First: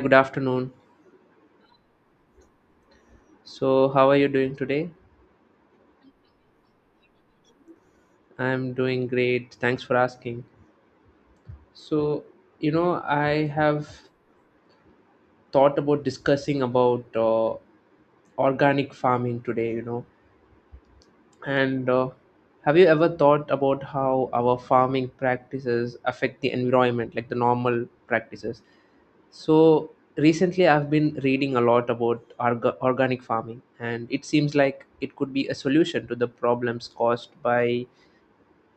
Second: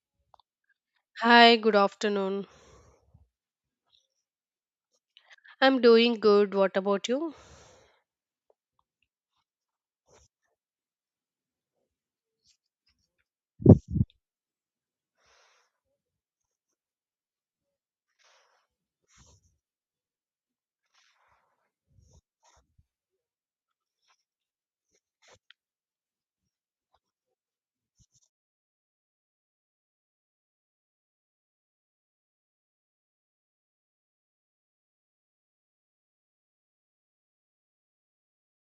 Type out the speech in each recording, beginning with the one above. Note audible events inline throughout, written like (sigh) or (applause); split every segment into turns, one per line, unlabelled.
Good afternoon.
Hi, good afternoon.
So, how are you doing today?
I'm doing good. What about you?
I'm doing great. Thanks for asking. So, I have thought about discussing about organic farming today. And Have you ever thought about how our farming practices affect the environment, like the normal practices? So, recently I've been reading a lot about organic farming, and it seems like it could be a solution to the problems caused by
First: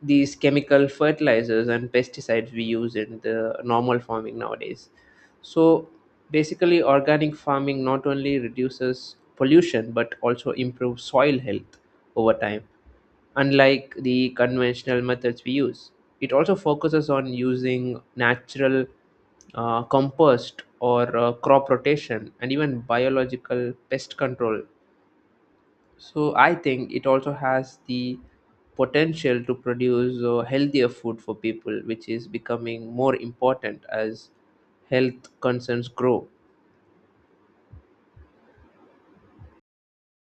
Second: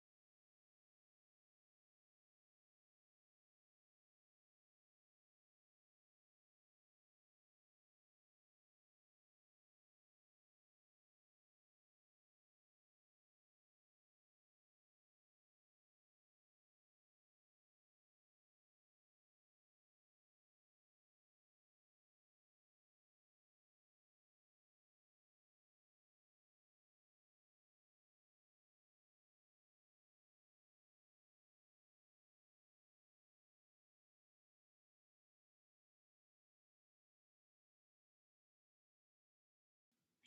these chemical fertilizers and pesticides we use in the normal farming nowadays. So basically, organic farming not only reduces pollution but also improves soil health over time, unlike the conventional methods we use. It also focuses on using natural compost or crop rotation and even biological pest control, so I think it also has the potential to produce healthier food for people, which is becoming more important as health concerns grow.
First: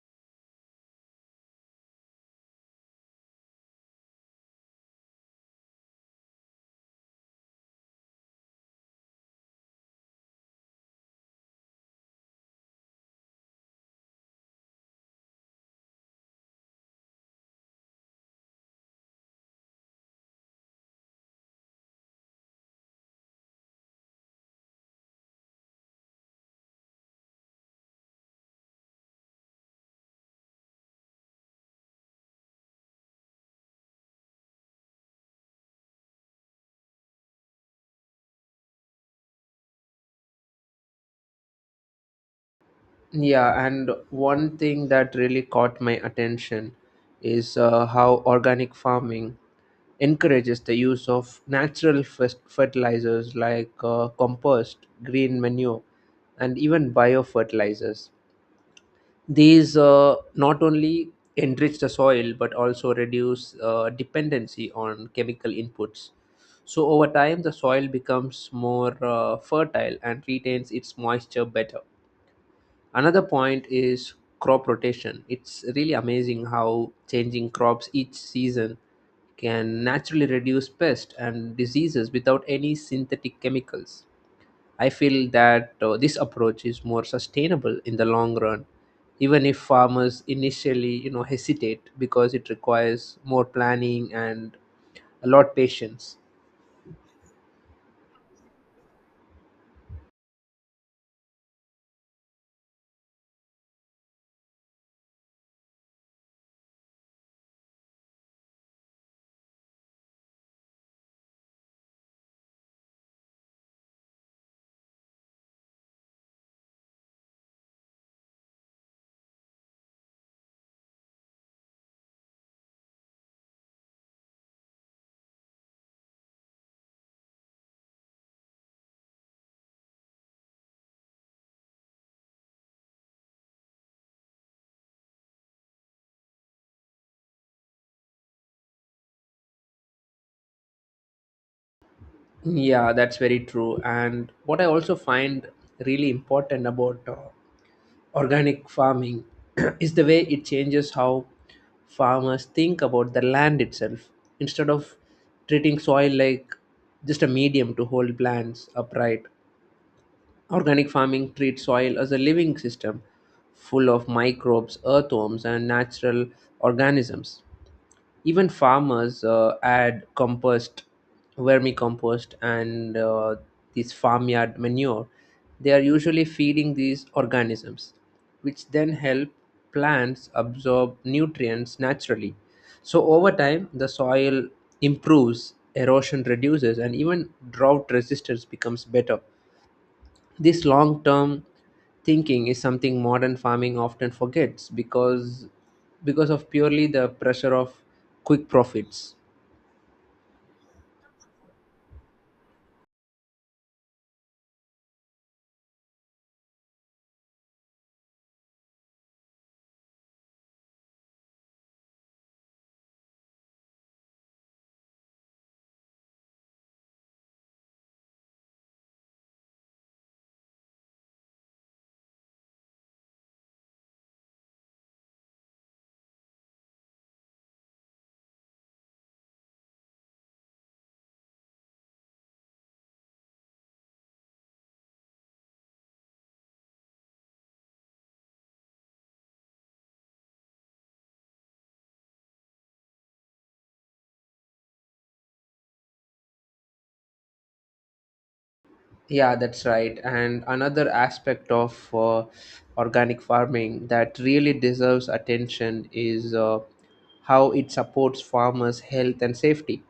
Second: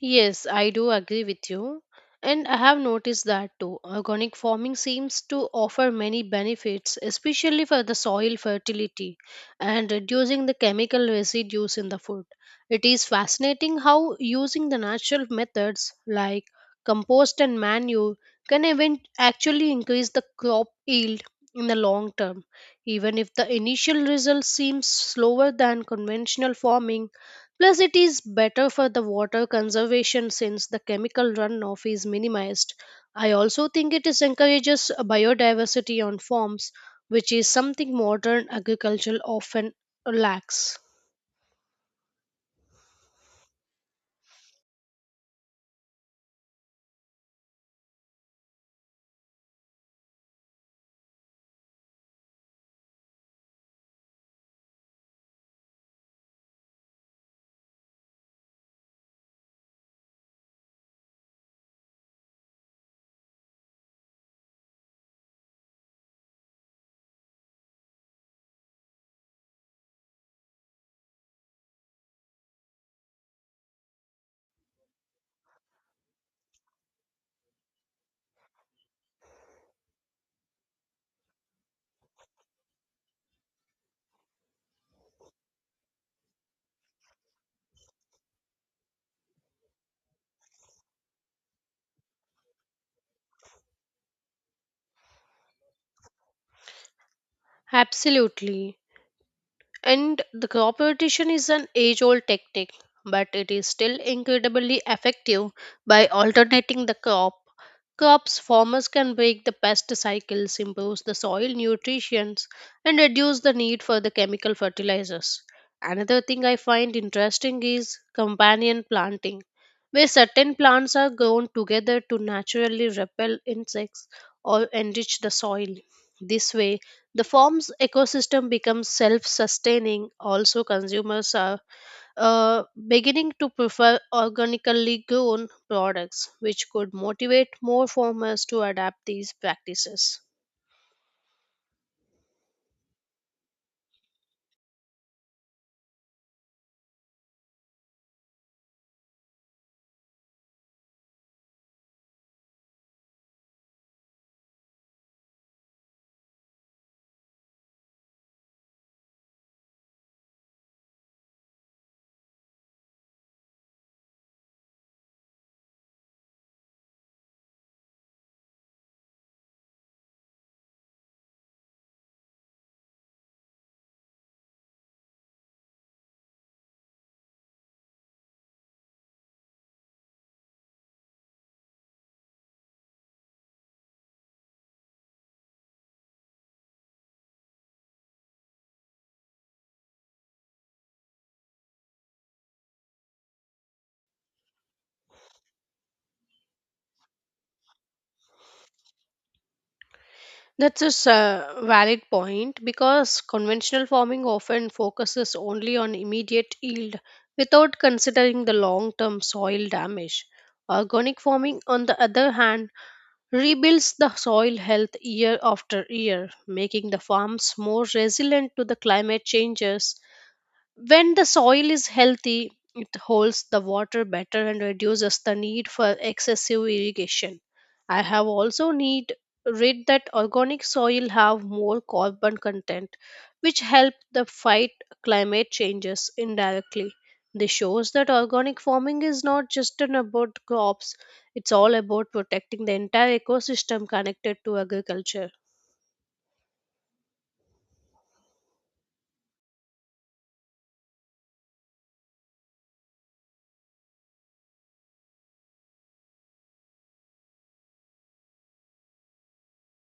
Yes, I do agree with you. And I have noticed that too. Organic farming seems to offer many benefits, especially for the soil fertility and reducing the chemical residues in the food. It is fascinating how using the natural methods like compost and manure can even actually increase the crop yield in the long term. Even if the initial results seem slower than conventional farming, plus, it is better for the water conservation since the chemical runoff is minimized. I also think it is encourages a biodiversity on farms, which is something modern agriculture often lacks.
Yeah, and one thing that really caught my attention is how organic farming encourages the use of natural fertilizers like compost, green manure, and even biofertilizers. These not only enrich the soil but also reduce dependency on chemical inputs. So, over time, the soil becomes more fertile and retains its moisture better. Another point is crop rotation. It's really amazing how changing crops each season can naturally reduce pests and diseases without any synthetic chemicals. I feel that this approach is more sustainable in the long run, even if farmers initially hesitate because it requires more planning and a lot patience.
Absolutely. And the competition is an age old tactic, but it is still incredibly effective by alternating the crop. Crops farmers can break the pest cycles, improve the soil nutrition, and reduce the need for the chemical fertilizers. Another thing I find interesting is companion planting, where certain plants are grown together to naturally repel insects or enrich the soil. This way, the farm's ecosystem becomes self sustaining. Also, consumers are uh, beginning to prefer organically grown products, which could motivate more farmers to adapt these practices.
Yeah, that's very true. And what I also find really important about organic farming (clears throat) is the way it changes how farmers think about the land itself. Instead of treating soil like just a medium to hold plants upright, organic farming treats soil as a living system full of microbes, earthworms, and natural organisms. Even farmers add compost, vermicompost, and this farmyard manure. They are usually feeding these organisms, which then help plants absorb nutrients naturally. So, over time, the soil improves, erosion reduces, and even drought resistance becomes better. This long term thinking is something modern farming often forgets because of purely the pressure of quick profits.
That's a valid point because conventional farming often focuses only on immediate yield without considering the long term soil damage. Organic farming, on the other hand, rebuilds the soil health year after year, making the farms more resilient to the climate changes. When the soil is healthy, it holds the water better and reduces the need for excessive irrigation. I have also need read that organic soil have more carbon content, which help the fight climate changes indirectly. This shows that organic farming is not just an about crops, it's all about protecting the entire ecosystem connected to agriculture.
Yeah, that's right. And another aspect of organic farming that really deserves attention is how it supports farmers' health and safety.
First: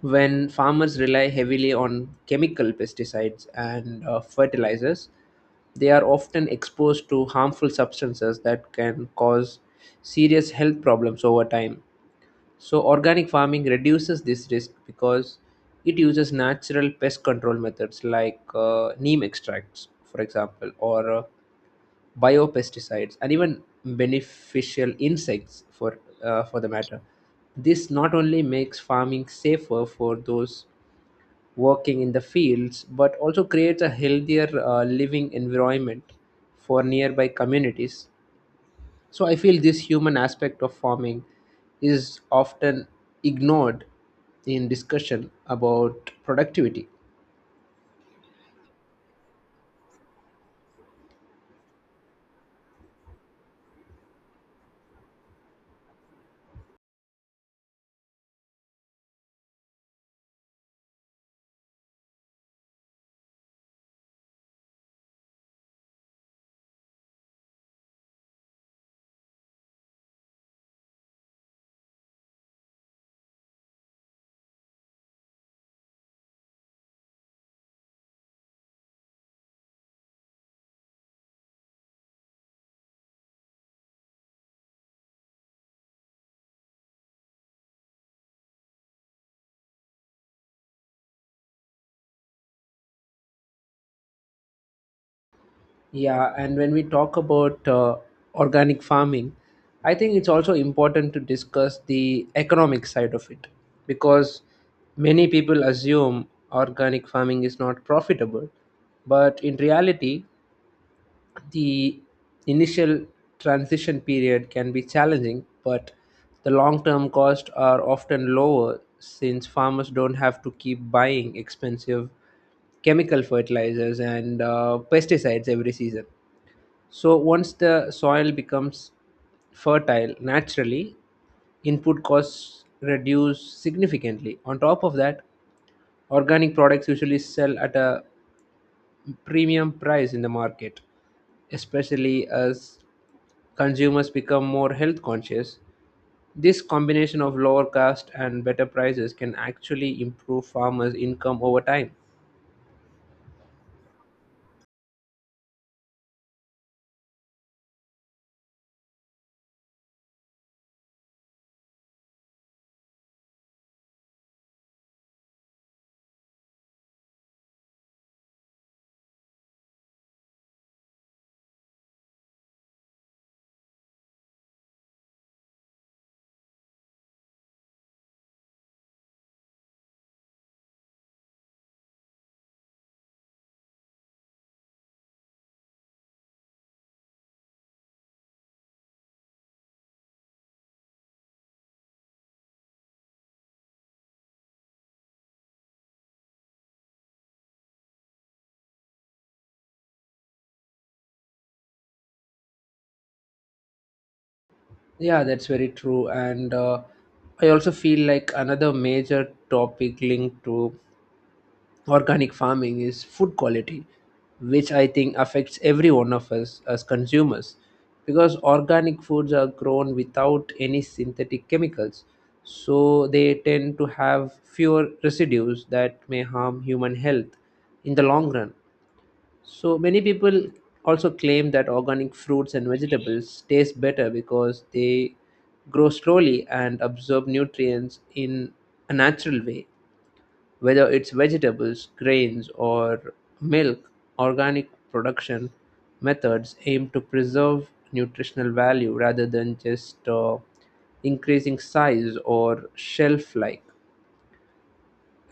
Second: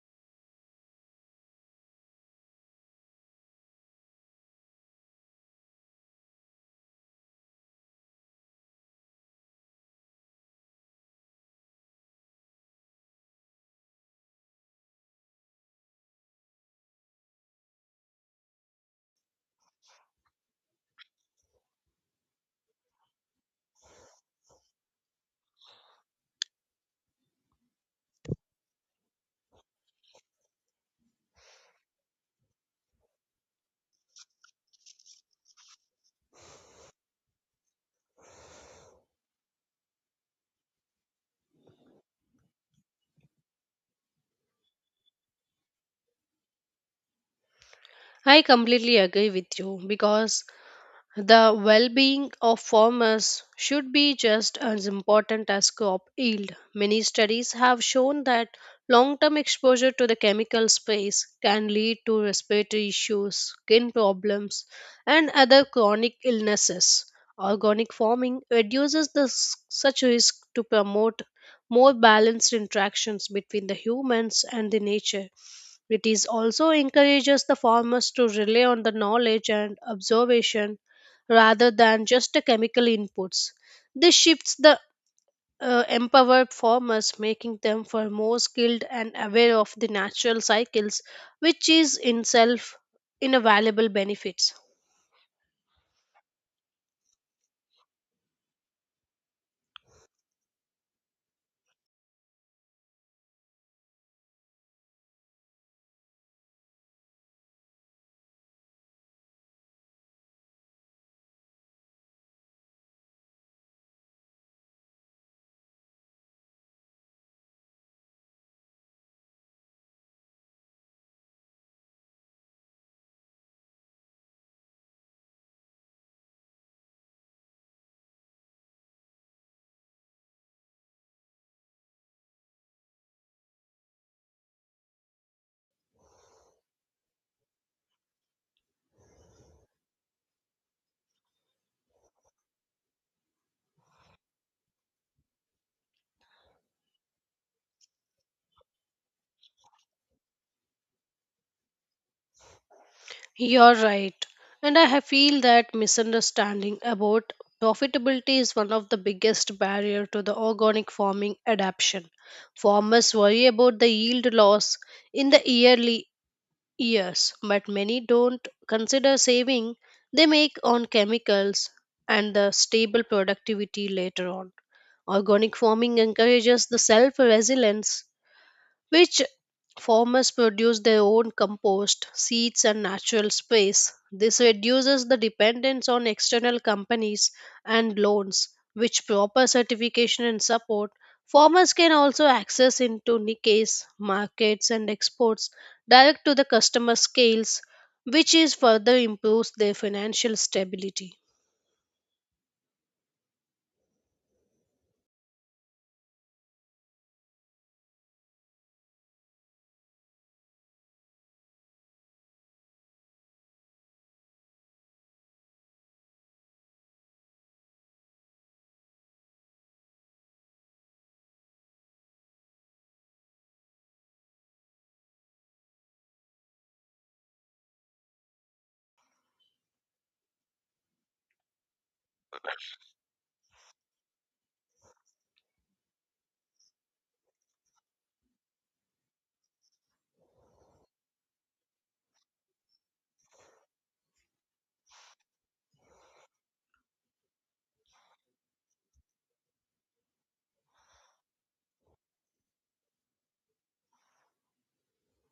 When farmers rely heavily on chemical pesticides and fertilizers, they are often exposed to harmful substances that can cause serious health problems over time. So, organic farming reduces this risk because it uses natural pest control methods like neem extracts, for example, or biopesticides, and even beneficial insects for the matter. This not only makes farming safer for those working in the fields, but also creates a healthier living environment for nearby communities. So I feel this human aspect of farming is often ignored in discussion about productivity.
I completely agree with you because the well being of farmers should be just as important as crop yield. Many studies have shown that long term exposure to the chemical space can lead to respiratory issues, skin problems, and other chronic illnesses. Organic farming reduces this, such risk to promote more balanced interactions between the humans and the nature. It is also encourages the farmers to rely on the knowledge and observation rather than just the chemical inputs. This shifts the empowered farmers, making them for more skilled and aware of the natural cycles, which is in self in a valuable benefits.
Yeah, and when we talk about organic farming, I think it's also important to discuss the economic side of it because many people assume organic farming is not profitable, but in reality, the initial transition period can be challenging, but the long term costs are often lower since farmers don't have to keep buying expensive chemical fertilizers and pesticides every season. So, once the soil becomes fertile naturally, input costs reduce significantly. On top of that, organic products usually sell at a premium price in the market, especially as consumers become more health conscious. This combination of lower cost and better prices can actually improve farmers' income over time.
You're right. And I feel that misunderstanding about profitability is one of the biggest barrier to the organic farming adaptation. Farmers worry about the yield loss in the yearly years, but many don't consider saving they make on chemicals and the stable productivity later on. Organic farming encourages the self resilience, which farmers produce their own compost, seeds, and natural space. This reduces the dependence on external companies and loans, which proper certification and support. Farmers can also access into niches, markets, and exports direct to the customer scales, which is further improves their financial stability.
Yeah, that's very true. And I also feel like another major topic linked to organic farming is food quality, which I think affects every one of us as consumers because organic foods are grown without any synthetic chemicals. So they tend to have fewer residues that may harm human health in the long run. So many people also claim that organic fruits and vegetables taste better because they grow slowly and absorb nutrients in a natural way. Whether it's vegetables, grains, or milk, organic production methods aim to preserve nutritional value rather than just increasing size or shelf life.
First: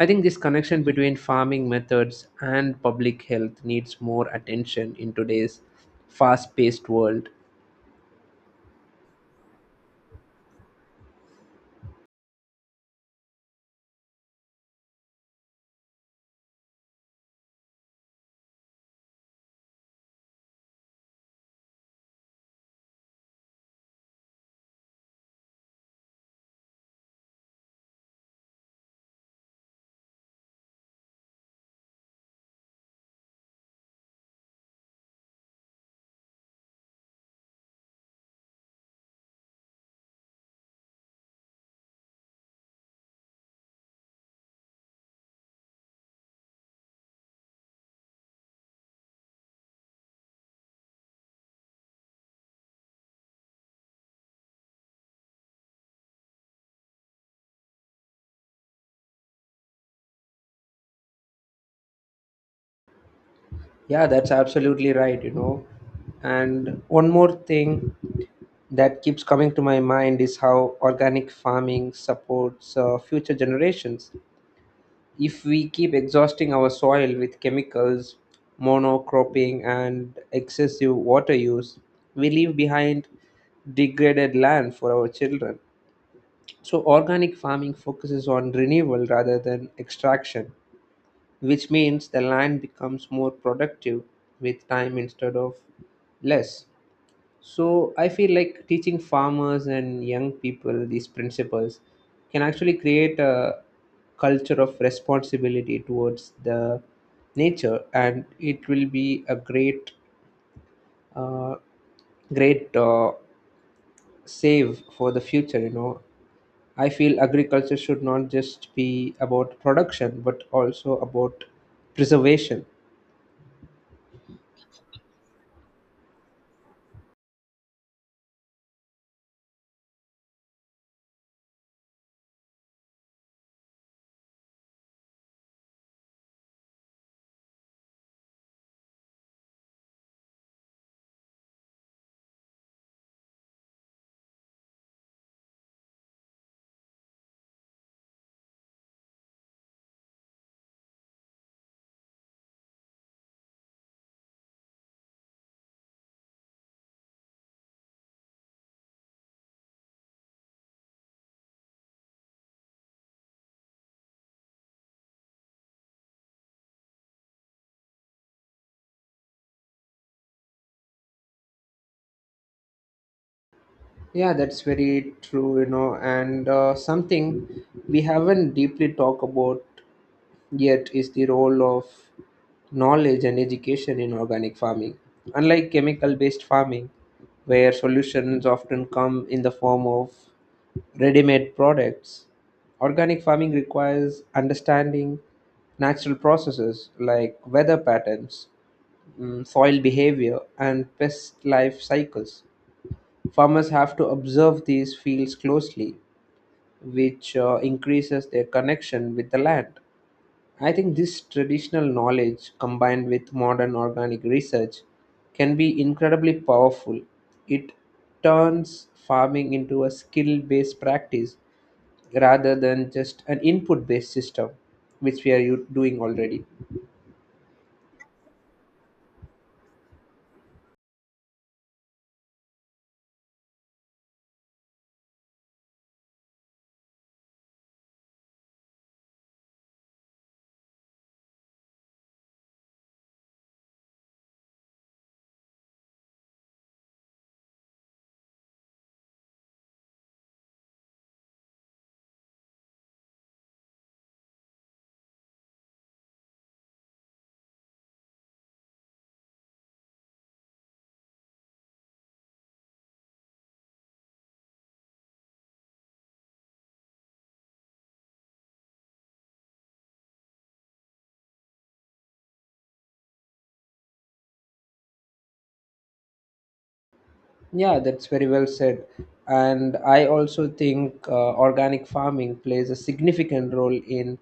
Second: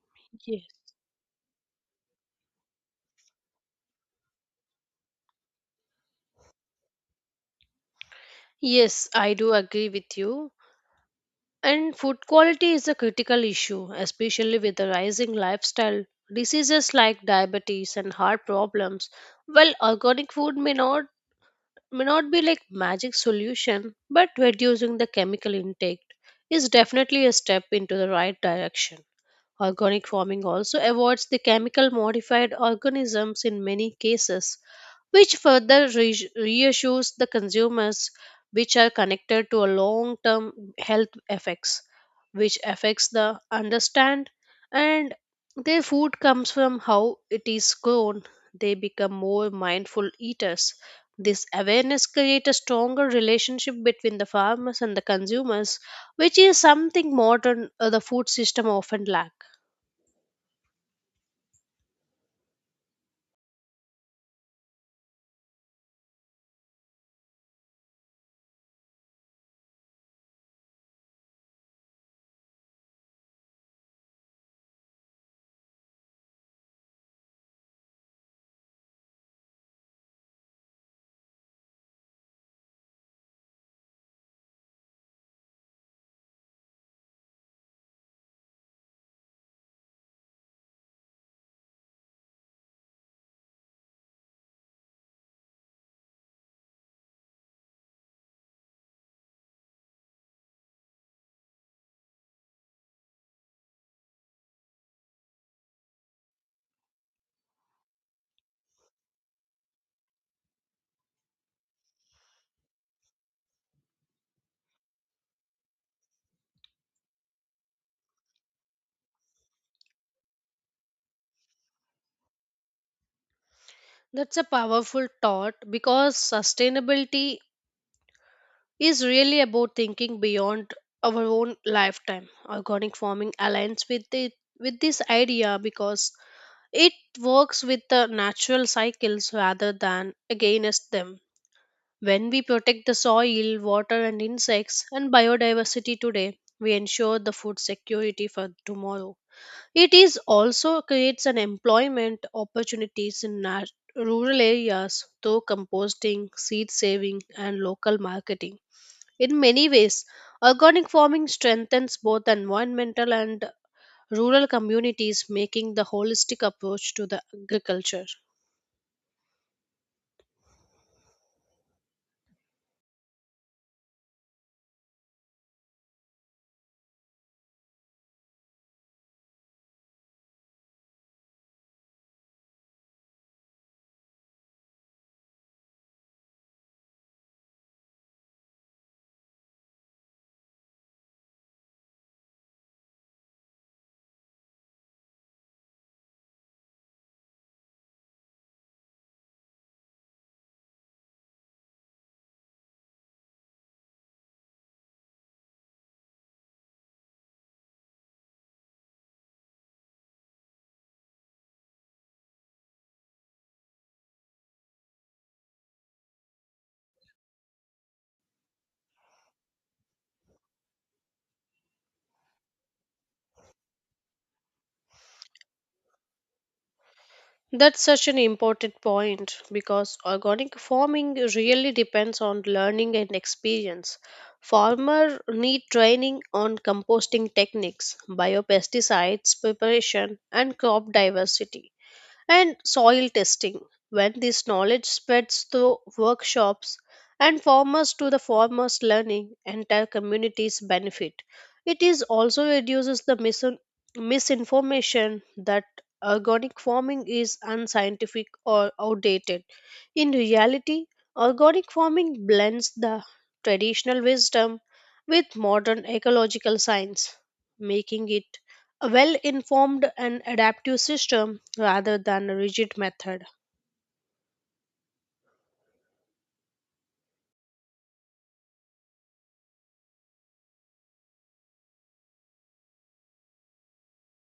I think this
Yes.
connection between farming methods and public health needs more attention in today's fast paced world.
Yes, I do agree with you. And food quality is a critical issue, especially with the rising lifestyle diseases like diabetes and heart problems. Well, organic food may not be like magic solution, but reducing the chemical intake is definitely a step into the right direction. Organic farming also avoids the chemical modified organisms in many cases, which further reassures the consumers, which are connected to a long term health effects, which affects the understand and their food comes from how it is grown. They become more mindful eaters. This awareness creates a stronger relationship between the farmers and the consumers, which is something modern the food system often lack.
Yeah, that's absolutely right. And one more thing that keeps coming to my mind is how organic farming supports future generations. If we keep exhausting our soil with chemicals, monocropping, and excessive water use, we leave behind degraded land for our children. So, organic farming focuses on renewal rather than extraction, which means the land becomes more productive with time instead of less. So I feel like teaching farmers and young people these principles can actually create a culture of responsibility towards the nature, and it will be a great, uh, great save for the future. You know, I feel agriculture should not just be about production, but also about preservation.
That's a powerful thought because sustainability is really about thinking beyond our own lifetime. Organic farming aligns with it with this idea because it works with the natural cycles rather than against them. When we protect the soil, water and insects and biodiversity today, we ensure the food security for tomorrow. It is also creates an employment opportunities in rural areas through composting, seed saving, and local marketing. In many ways, organic farming strengthens both environmental and rural communities, making the holistic approach to the agriculture.
Yeah, that's very true. And something we haven't deeply talked about yet is the role of knowledge and education in organic farming. Unlike chemical based farming, where solutions often come in the form of ready made products, organic farming requires understanding natural processes like weather patterns, soil behavior, and pest life cycles. Farmers have to observe these fields closely, which increases their connection with the land. I think this traditional knowledge combined with modern organic research can be incredibly powerful. It turns farming into a skill based practice rather than just an input based system, which we are doing already.
That's such an important point because organic farming really depends on learning and experience. Farmers need training on composting techniques, biopesticides preparation, and crop diversity and soil testing. When this knowledge spreads through workshops and farmers to the farmers learning, entire communities benefit. It is also reduces the misinformation that organic farming is unscientific or outdated. In reality, organic farming blends the traditional wisdom with modern ecological science, making it a well informed and adaptive system rather than a rigid method.
Yeah, that's very well said. And I also think organic farming plays a significant role in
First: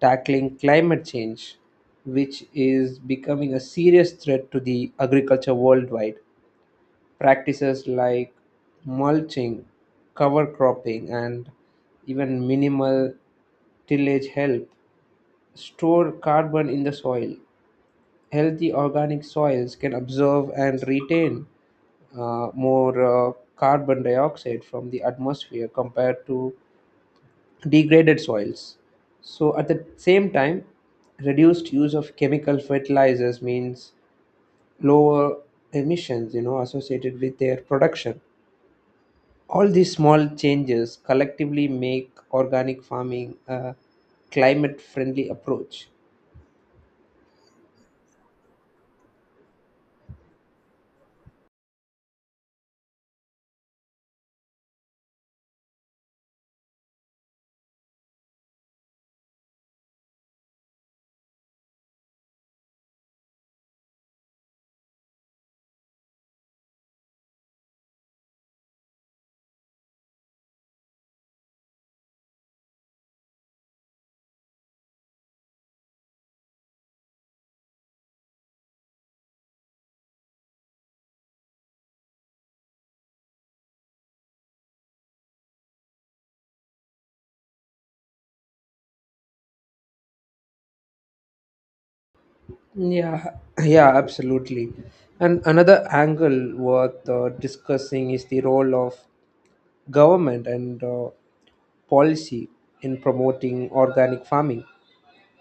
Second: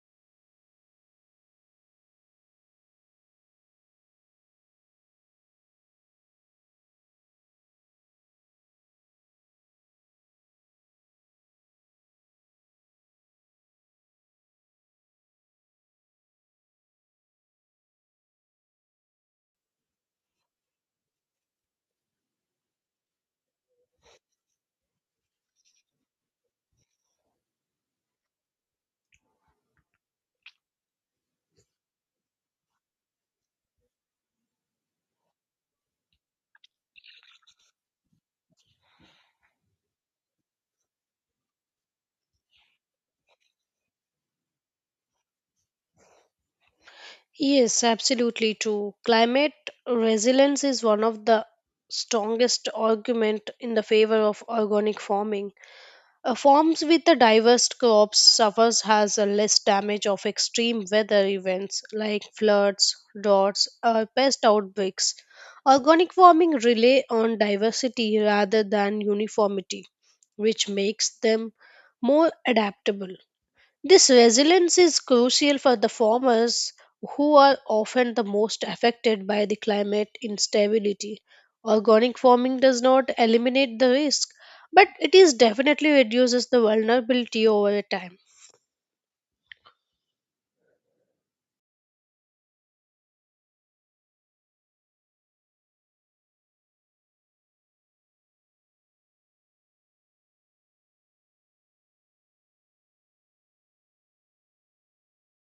tackling climate change, which is becoming a serious threat to the agriculture worldwide. Practices like mulching, cover cropping, and even minimal tillage help store carbon in the soil. Healthy organic soils can absorb and retain more carbon dioxide from the atmosphere compared to degraded soils. So, at the same time, reduced use of chemical fertilizers means lower emissions associated with their production. All these small changes collectively make organic farming a climate friendly approach.
Yes, absolutely true. Climate resilience is one of the strongest argument in the favor of organic farming. Farms with a diverse crops suffers has a less damage of extreme weather events like floods, droughts, or pest outbreaks. Organic farming rely on diversity rather than uniformity, which makes them more adaptable. This resilience is crucial for the farmers who are often the most affected by the climate instability. Organic farming does not eliminate the risk, but it is definitely reduces the vulnerability over a time.
Yeah, yeah, absolutely. And another angle worth discussing is the role of government and policy in promoting organic farming.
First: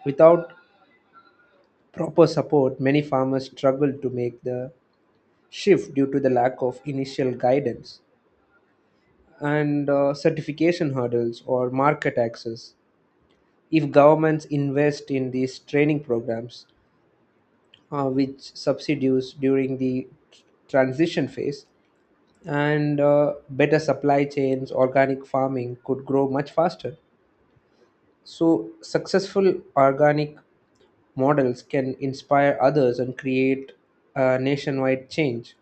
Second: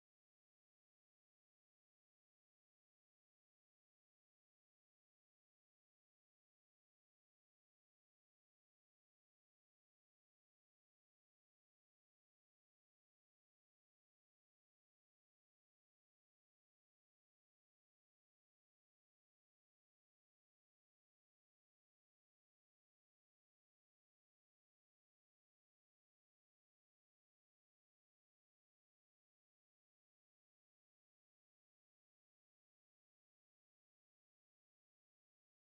Without proper support, many farmers struggle to make the shift due to the lack of initial guidance and certification hurdles or market access. If governments invest in these training programs, which subsidies during the transition phase, and better supply chains, organic farming could grow much faster. So, successful organic models can inspire others and create a nationwide change.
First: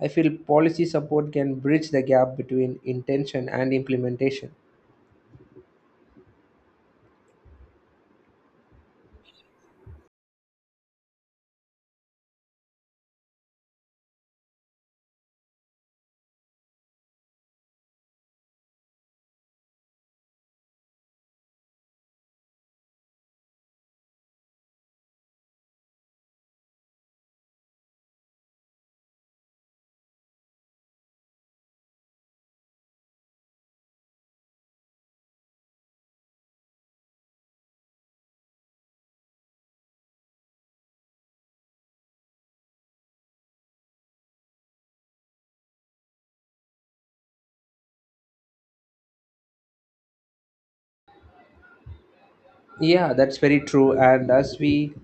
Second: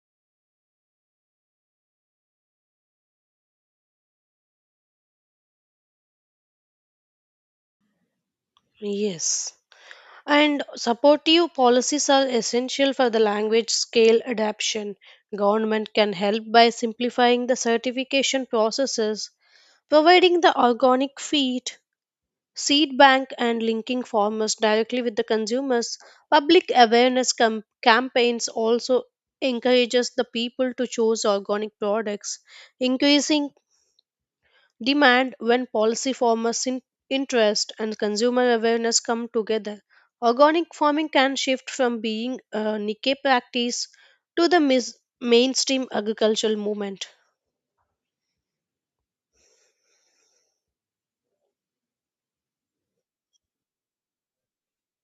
I feel policy support can bridge the gap between intention and implementation.
Yes. And supportive policies are essential for the language scale adaption. Government can help by simplifying the certification processes, providing the organic feed seed bank and linking farmers directly with the consumers. Public awareness campaigns also encourages the people to choose organic products, increasing demand. When policy farmers interest and consumer awareness come together, organic farming can shift from being a niche practice to the mainstream agricultural movement.
Yeah, that's very true. And as we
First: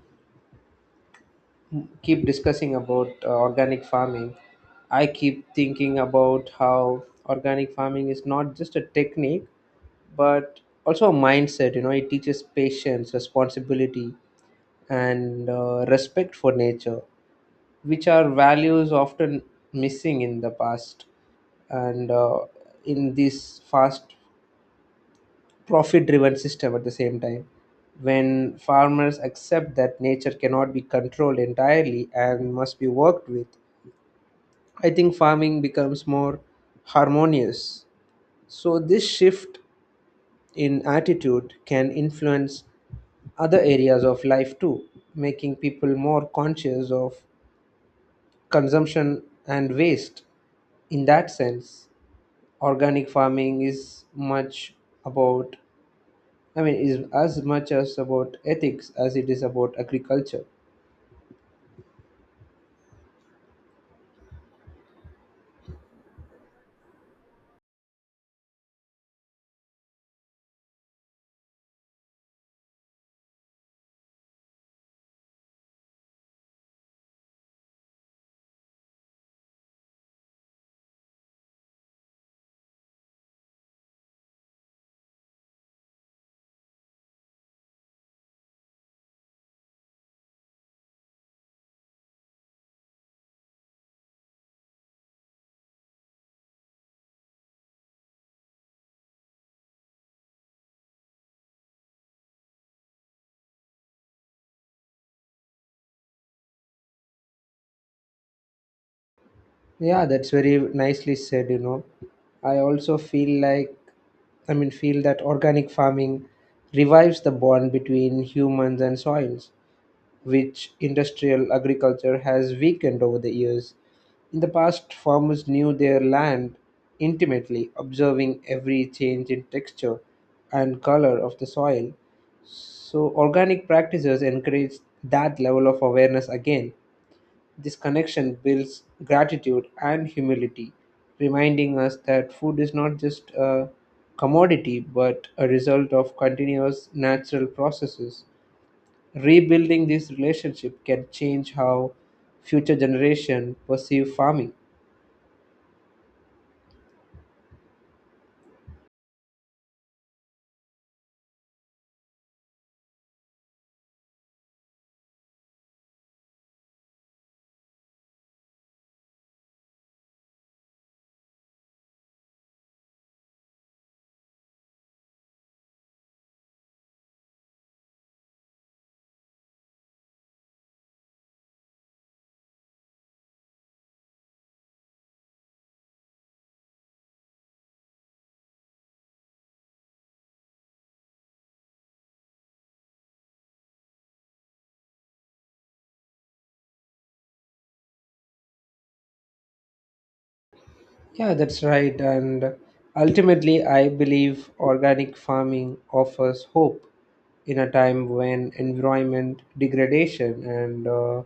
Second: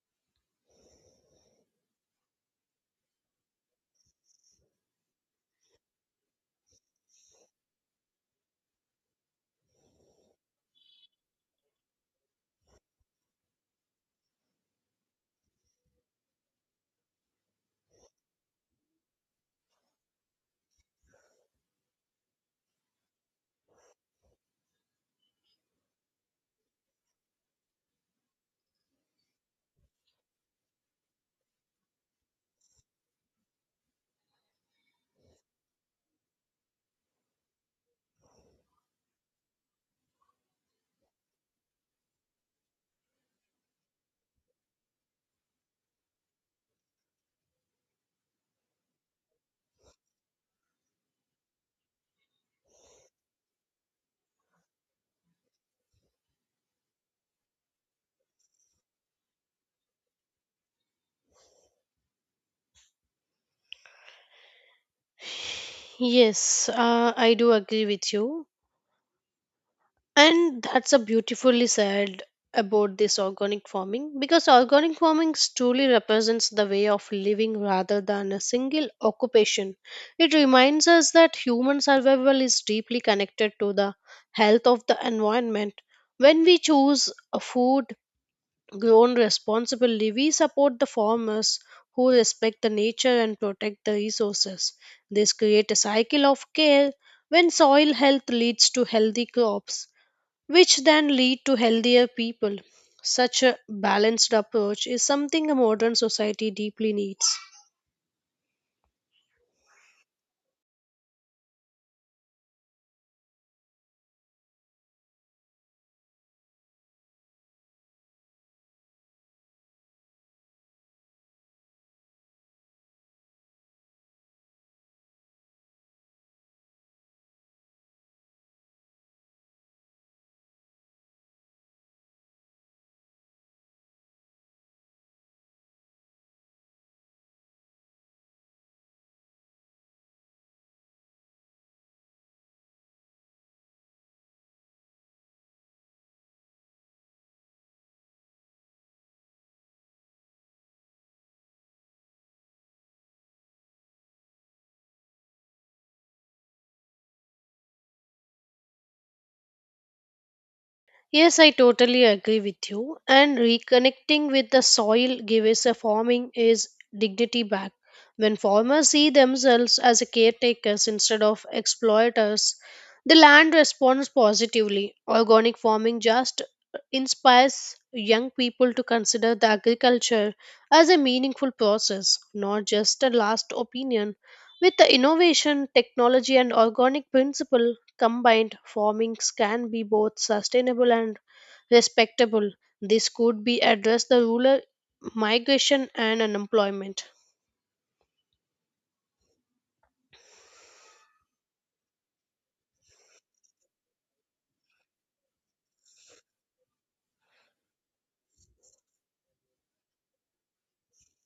keep discussing about organic farming, I keep thinking about how organic farming is not just a technique but also a mindset. You know, it teaches patience, responsibility, and respect for nature, which are values often missing in the past and in this fast profit driven system. At the same time, when farmers accept that nature cannot be controlled entirely and must be worked with, I think farming becomes more harmonious. So this shift in attitude can influence other areas of life too, making people more conscious of consumption and waste. In that sense, organic farming is much about, is as much as about ethics as it is about agriculture.
Yes, I do agree with you. And that's a beautifully said about this organic farming, because organic farming truly represents the way of living rather than a single occupation. It reminds us that human survival is deeply connected to the health of the environment. When we choose a food grown responsibly, we support the farmers who respect the nature and protect the resources. This creates a cycle of care when soil health leads to healthy crops, which then lead to healthier people. Such a balanced approach is something a modern society deeply needs.
Yeah, that's very nicely said, you know. I also feel like, I mean, feel that organic farming revives the bond between humans and soils which industrial agriculture has weakened over the years. In the past, farmers knew their land intimately, observing every change in texture and color of the soil. So, organic practices encourage that level of awareness again. This connection builds gratitude and humility, reminding us that food is not just a commodity but a result of continuous natural processes. Rebuilding this relationship can change how future generation perceive farming.
Yes, I totally agree with you. And reconnecting with the soil gives a farming is dignity back. When farmers see themselves as a caretakers instead of exploiters, the land responds positively. Organic farming just inspires young people to consider the agriculture as a meaningful process, not just a last opinion. With the innovation, technology, and organic principle, combined farmings can be both sustainable and respectable. This could be address the rural migration and unemployment.
Yeah, that's right. And ultimately I believe organic farming offers hope in a time when environment degradation and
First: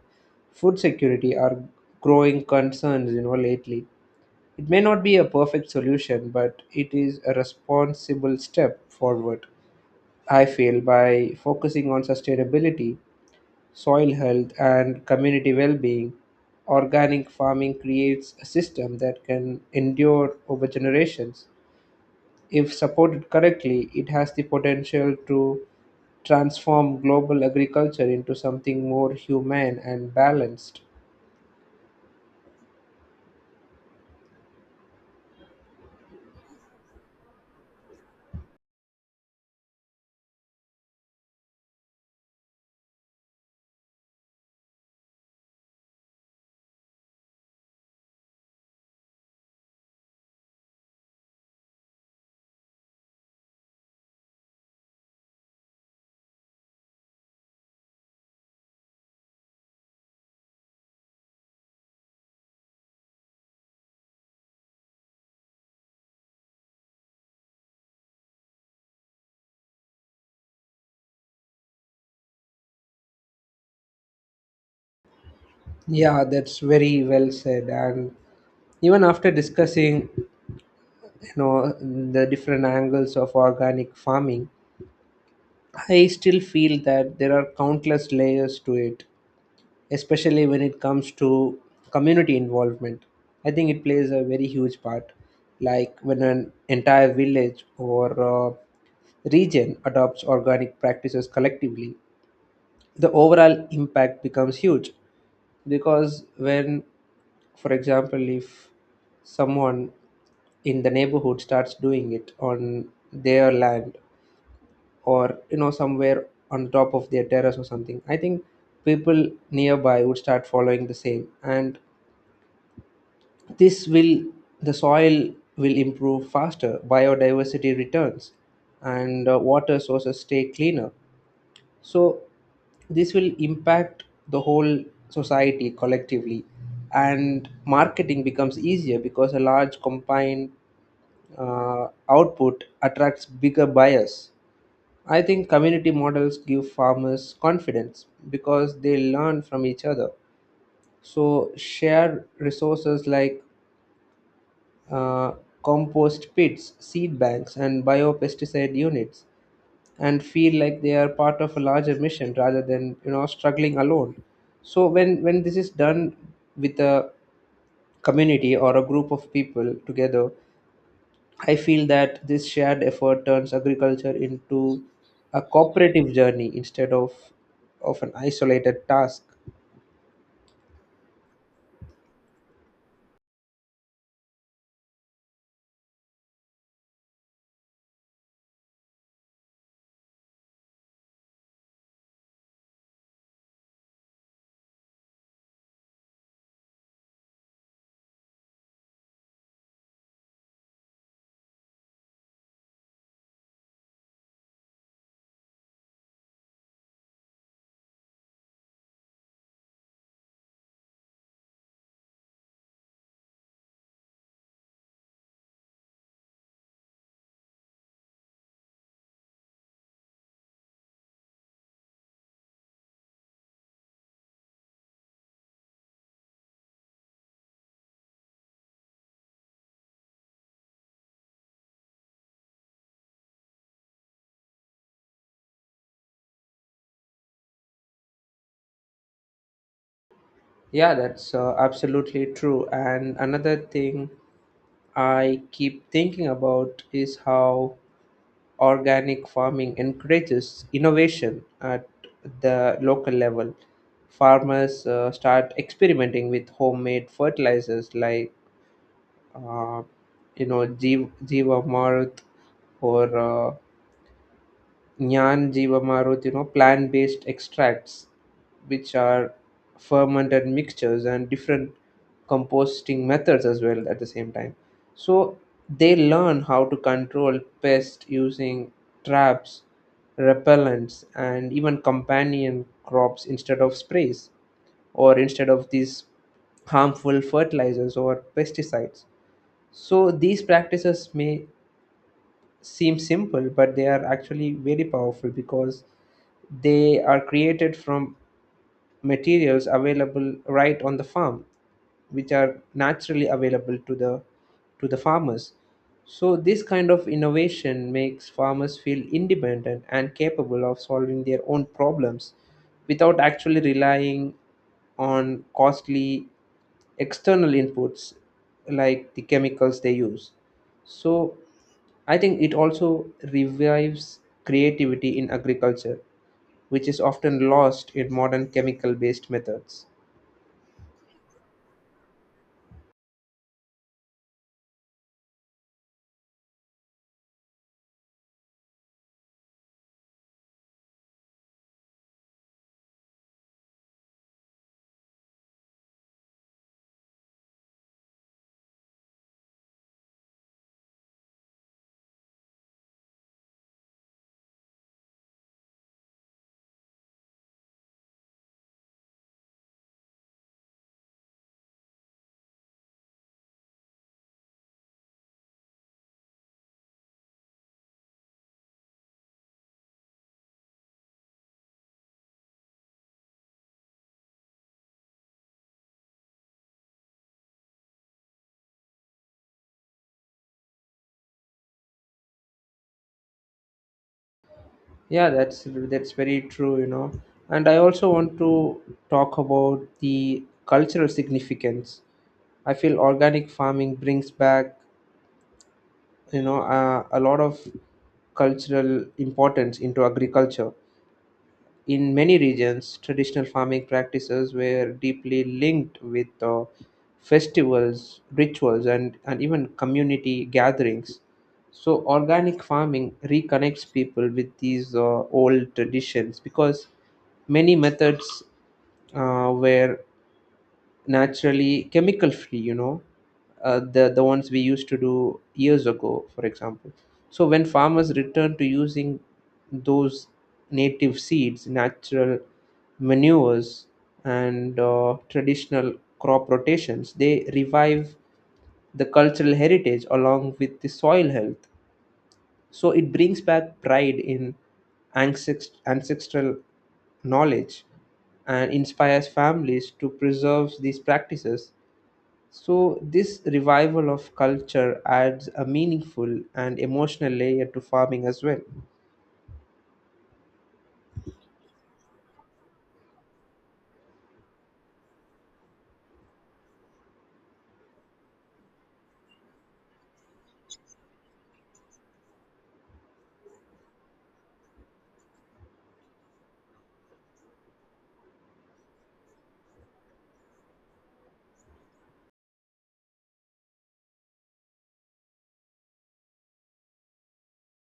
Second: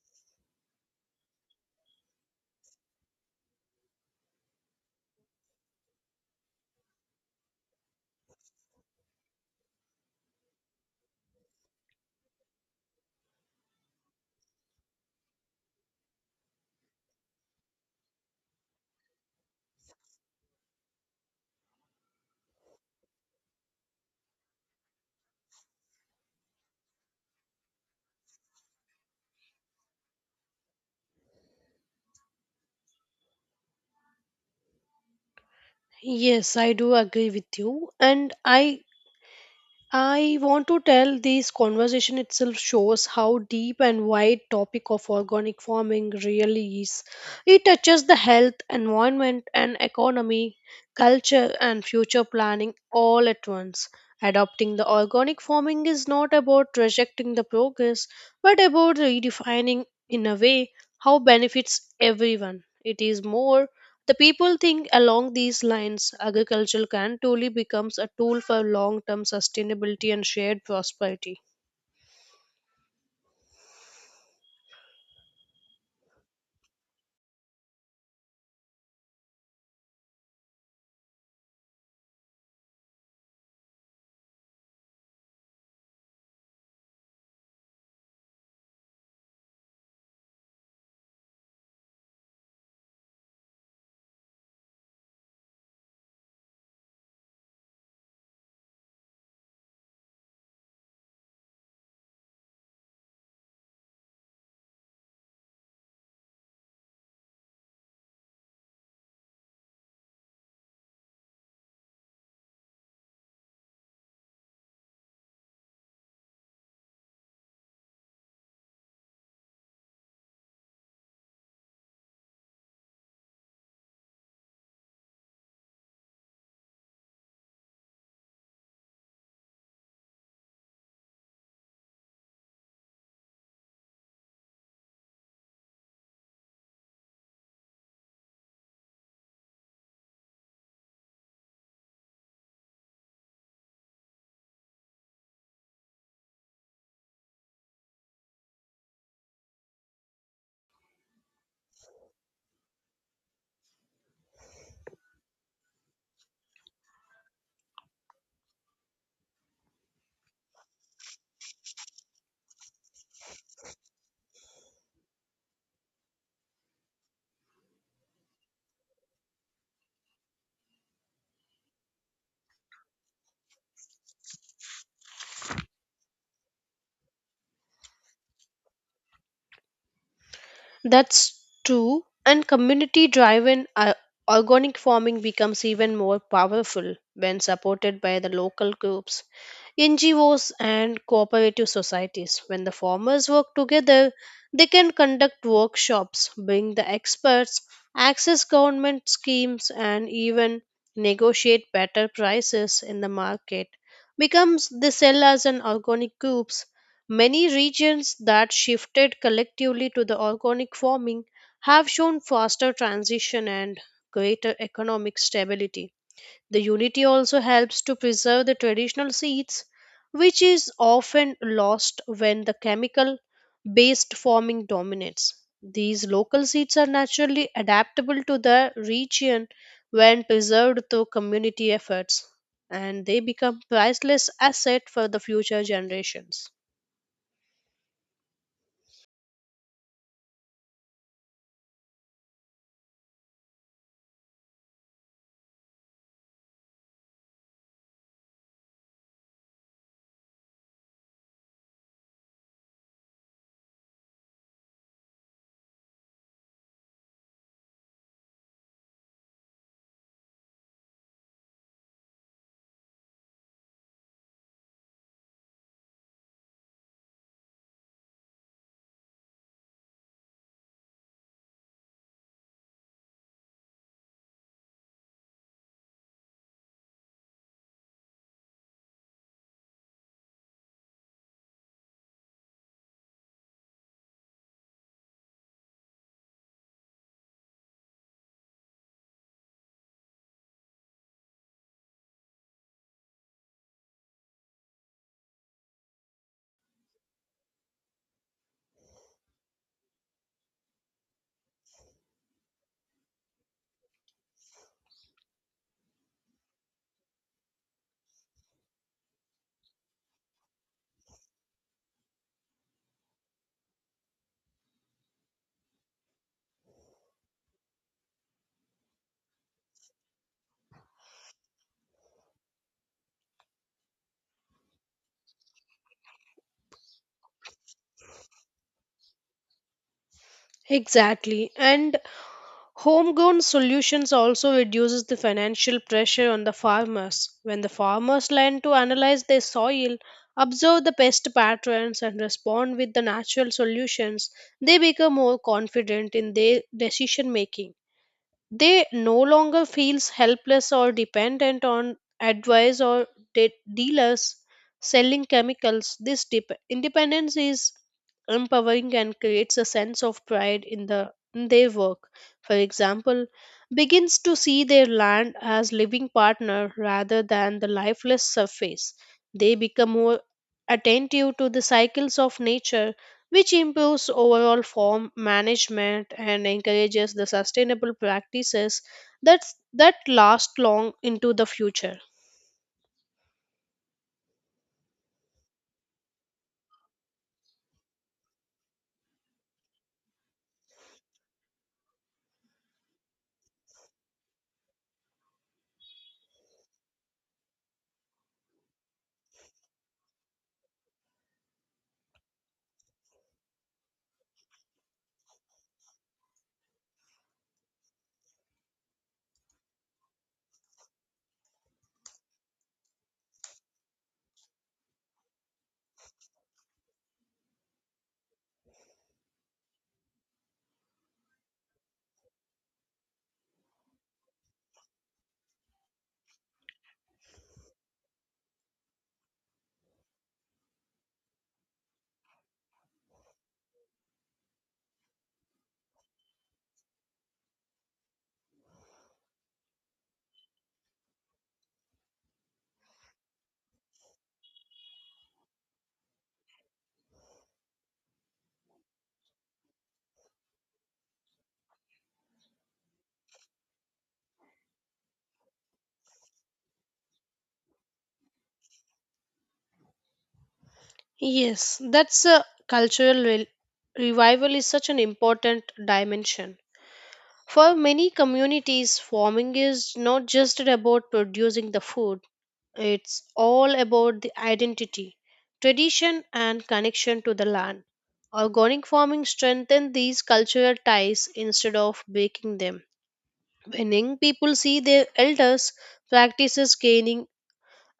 food security are growing concerns, you know, lately. It may not be a perfect solution but it is a responsible step forward. I feel by focusing on sustainability, soil health, and community well being, organic farming creates a system that can endure over generations. If supported correctly, it has the potential to transform global agriculture into something more humane and balanced.
Yes, I do agree with you, and I want to tell this conversation itself shows how deep and wide topic of organic farming really is. It touches the health, environment, and economy, culture and future planning all at once. Adopting the organic farming is not about rejecting the progress, but about redefining in a way how benefits everyone. It is more the people think along these lines agriculture can truly becomes a tool for long term sustainability and shared prosperity.
Yeah, that's very well said. And even after discussing, you know, the different angles of organic farming, I still feel that there are countless layers to it, especially when it comes to community involvement. I think it plays a very huge part. Like when an entire village or uh, region adopts organic practices collectively, the overall impact becomes huge. Because when, for example, if someone in the neighborhood starts doing it on their land or somewhere on top of their terrace or something, I think people nearby would start following the same and this will the soil will improve faster, biodiversity returns, and water sources stay cleaner. So this will impact the whole society collectively, and marketing becomes easier because a large combined output attracts bigger buyers. I think community models give farmers confidence because they learn from each other, so share resources like uh, compost pits, seed banks, and biopesticide units, and feel like they are part of a larger mission rather than struggling alone. So when this is done with a community or a group of people together, I feel that this shared effort turns agriculture into a cooperative journey instead of an isolated task.
That's true, and community driven organic farming becomes even more powerful when supported by the local groups, NGOs, and cooperative societies. When the farmers work together, they can conduct workshops, bring the experts, access government schemes, and even negotiate better prices in the market. Becomes they sell as an organic group. Many regions that shifted collectively to the organic farming have shown faster transition and greater economic stability. The unity also helps to preserve the traditional seeds, which is often lost when the chemical based farming dominates. These local seeds are naturally adaptable to the region when preserved through community efforts, and they become priceless asset for the future generations.
Yeah, that's absolutely true. And another thing I keep thinking about is how organic farming encourages innovation at the local level. Farmers start experimenting with homemade fertilizers like, uh, Jeevamrit or Jnana Jiva Maruti, you know, plant based extracts, which are fermented mixtures, and different composting methods as well at the same time. So they learn how to control pests using traps, repellents, and even companion crops instead of sprays or instead of these harmful fertilizers or pesticides. So these practices may seem simple, but they are actually very powerful because they are created from materials available right on the farm, which are naturally available to the farmers. So this kind of innovation makes farmers feel independent and capable of solving their own problems without actually relying on costly external inputs like the chemicals they use. So I think it also revives creativity in agriculture, which is often lost in modern chemical based methods.
Exactly. And homegrown solutions also reduces the financial pressure on the farmers. When the farmers learn to analyze their soil, observe the pest patterns and respond with the natural solutions, they become more confident in their decision making. They no longer feels helpless or dependent on advice or de- dealers selling chemicals. This independence is empowering and creates a sense of pride in the in their work. For example, begins to see their land as living partner rather than the lifeless surface. They become more attentive to the cycles of nature, which improves overall farm management and encourages the sustainable practices that last long into the future.
Yeah, that's very true, you know. And I also want to talk about the cultural significance. I feel organic farming brings back, a lot of cultural importance into agriculture. In many regions, traditional farming practices were deeply linked with festivals, rituals, and even community gatherings. So, organic farming reconnects people with these old traditions because many methods were naturally chemical free, you know, the ones we used to do years ago, for example. So when farmers return to using those native seeds, natural manures, and traditional crop rotations, they revive the cultural heritage along with the soil health. So it brings back pride in ancestral knowledge and inspires families to preserve these practices. So, this revival of culture adds a meaningful and emotional layer to farming as well.
Yes, that's a cultural revival is such an important dimension. For many communities, farming is not just about producing the food, it's all about the identity, tradition, and connection to the land. Organic farming strengthens these cultural ties instead of breaking them. When young people see their elders' practices gaining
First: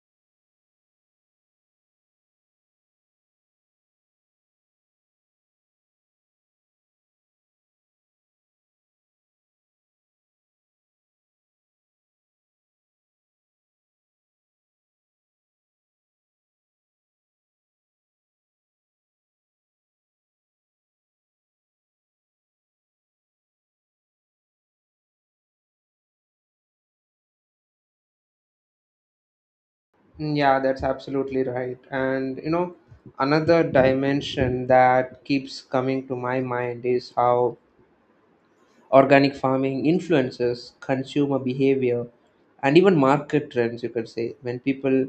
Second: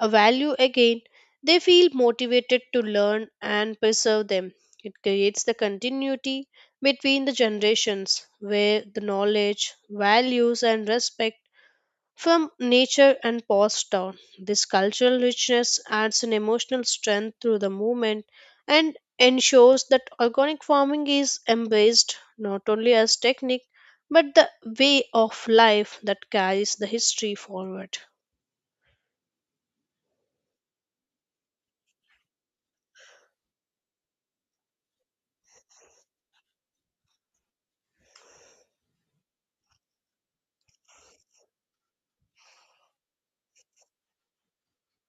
a value again, they feel motivated to learn and preserve them. It creates the continuity between the generations where the knowledge, values, and respect from nature and passed down. This cultural richness adds an emotional strength through the movement and ensures that organic farming is embraced not only as technique but the way of life that carries the history forward.
Yeah, that's absolutely right. And you know, another dimension that keeps coming to my mind is how organic farming influences consumer behavior and even market trends, you could say. When people,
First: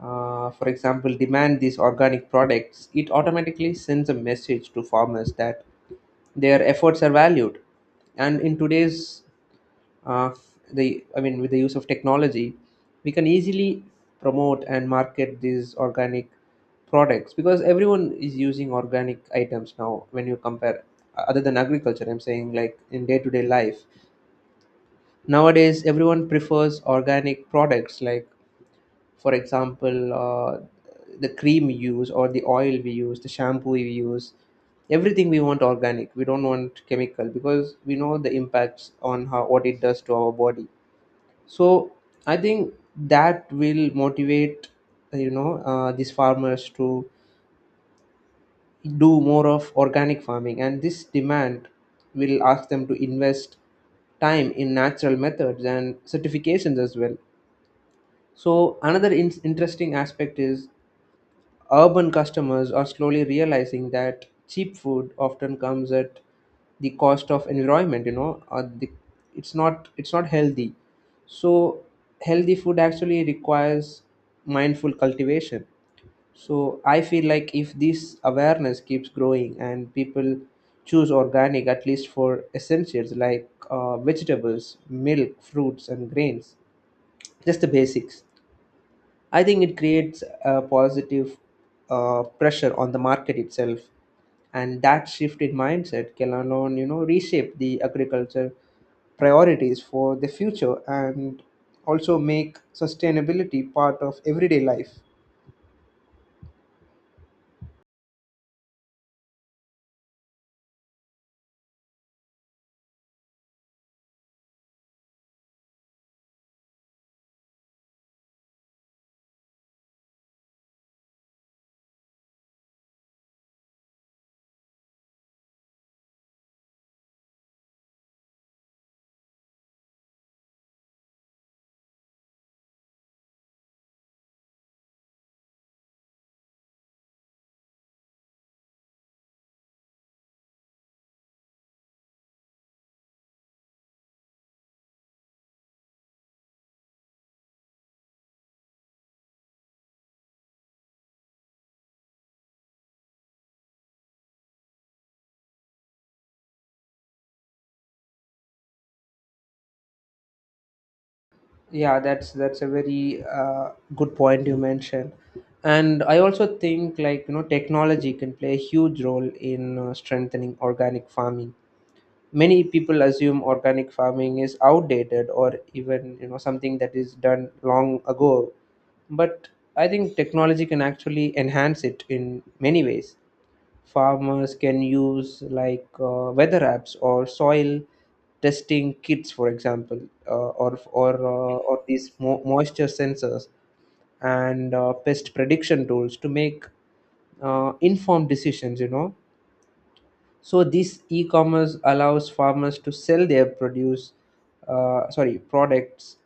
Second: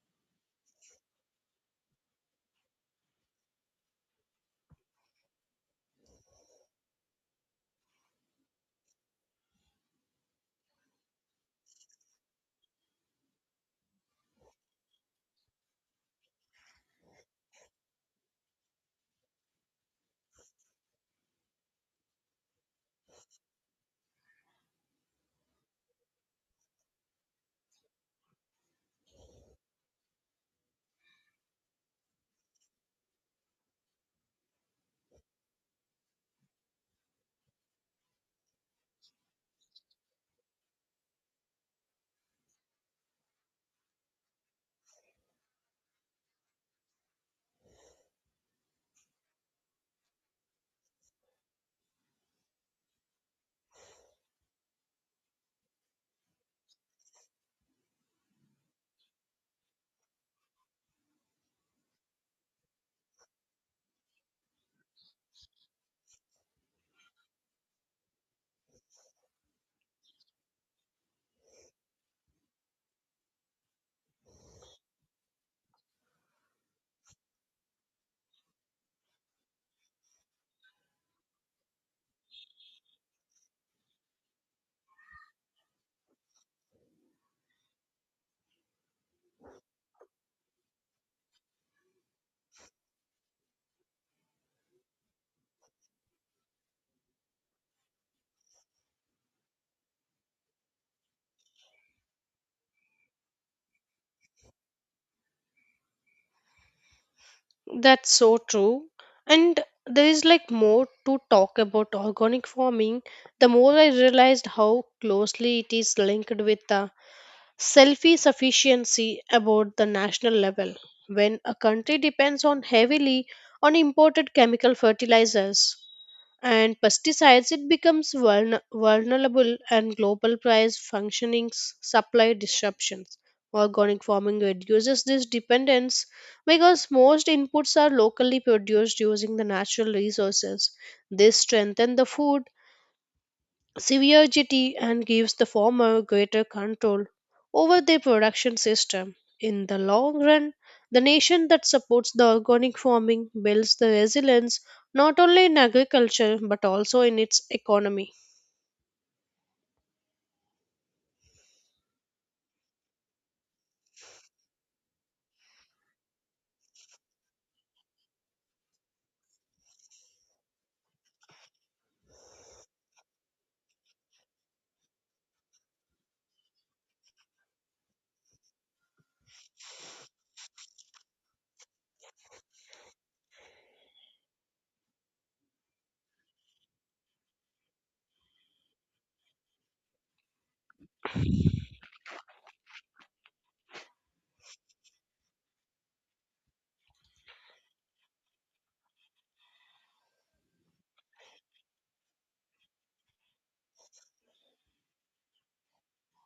for example, demand these organic products, it automatically sends a message to farmers that their efforts are valued. And in today's uh, the I mean, with the use of technology, we can easily promote and market these organic products because everyone is using organic items now. When you compare, other than agriculture, I'm saying like in day-to-day life nowadays, everyone prefers organic products. Like for example, uh, the cream we use, or the oil we use, the shampoo we use. Everything we want organic. We don't want chemical because we know the impacts on how what it does to our body. So I think that will motivate these farmers to do more of organic farming, and this demand will ask them to invest time in natural methods and certifications as well. So another interesting aspect is urban customers are slowly realizing that cheap food often comes at the cost of environment. You know, it's not healthy. So healthy food actually requires mindful cultivation. So I feel like if this awareness keeps growing and people choose organic at least for essentials like vegetables, milk, fruits, and grains, just the basics, I think it creates a positive pressure on the market itself, and that shift in mindset can alone, you know, reshape the agriculture priorities for the future and also make sustainability part of everyday life.
That's so true. And there is like more to talk about organic farming. The more I realized how closely it is linked with the self sufficiency about the national level. When a country depends on heavily on imported chemical fertilizers and pesticides, it becomes vulnerable and global price functioning supply disruptions. Organic farming reduces this dependence because most inputs are locally produced using the natural resources. This strengthens the food severity and gives the farmer greater control over their production system. In the long run, the nation that supports the organic farming builds the resilience not only in agriculture but also in its economy.
Yeah, that's a very good point you mentioned, and I also think, like, you know, technology can play a huge role in strengthening organic farming. Many people assume organic farming is outdated or even, you know, something that is done long ago, but I think technology can actually enhance it in many ways. Farmers can use like weather apps or soil testing kits, for example, or these moisture sensors and pest prediction tools to make informed decisions, you know. So this e-commerce allows farmers to sell their produce, products,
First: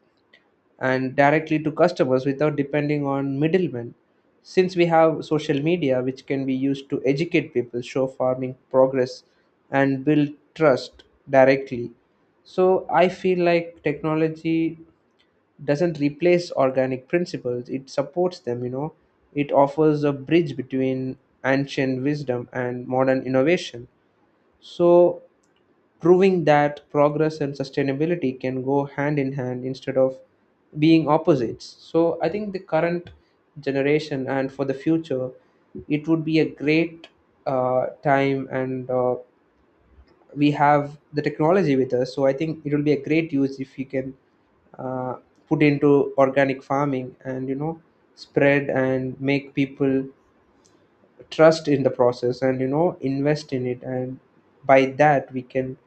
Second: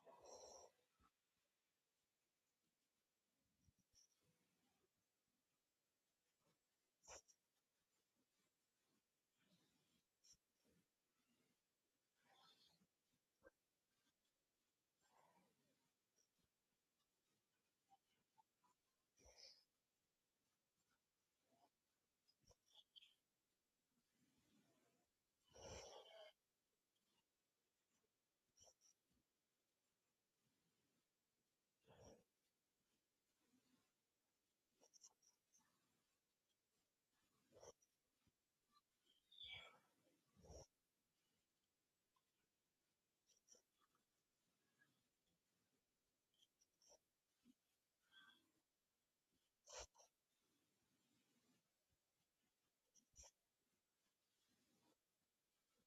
and directly to customers without depending on middlemen. Since we have social media, which can be used to educate people, show farming progress, and build trust directly. So I feel like technology doesn't replace organic principles; it supports them. You know, it offers a bridge between ancient wisdom and modern innovation. So proving that progress and sustainability can go hand in hand instead of being opposites. So I think the current generation and for the future, it would be a great time, and we have the technology with us. So I think it will be a great use if we can uh, put into organic farming and, you know, spread and make people trust in the process, and you know, invest in it, and by that we can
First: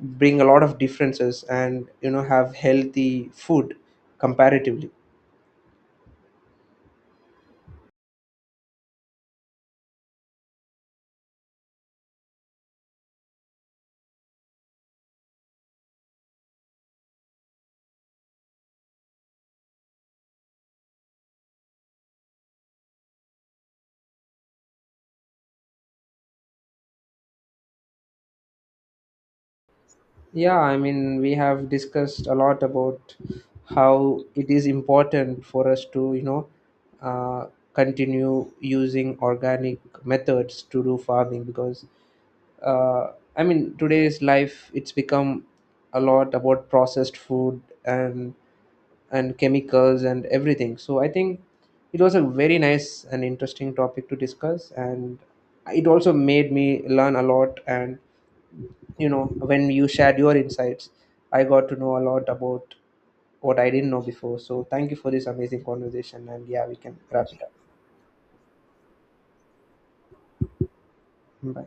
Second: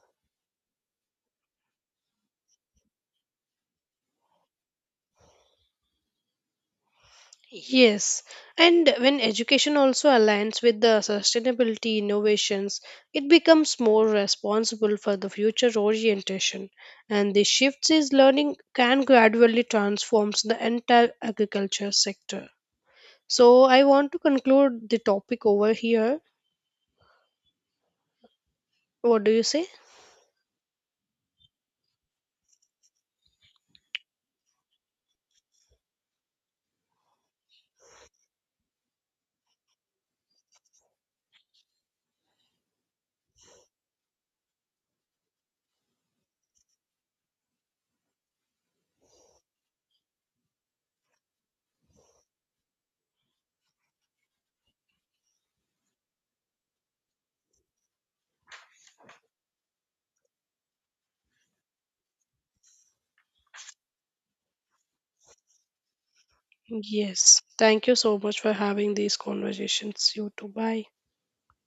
bring a lot of differences and, you know, have healthy food comparatively.
Yes, and when education also aligns with the sustainability innovations, it becomes more responsible for the future orientation, and the shifts is learning can gradually transforms the entire agriculture sector. So I want to conclude the topic over here. What do you say?
Yeah, I mean, we have discussed a lot about how it is important for us to, you know, uh, continue using organic methods to do farming because, uh, I mean, today's life, it's become a lot about processed food and chemicals and everything. So I think it was a very nice and interesting topic to discuss, and it also made me learn a lot. And you know, when you shared your insights, I got to know a lot about what I didn't know before. So thank you for this amazing conversation, and yeah, we can wrap it
Yes.
up.
Thank you so much for having these conversations. You too. Bye.
Bye.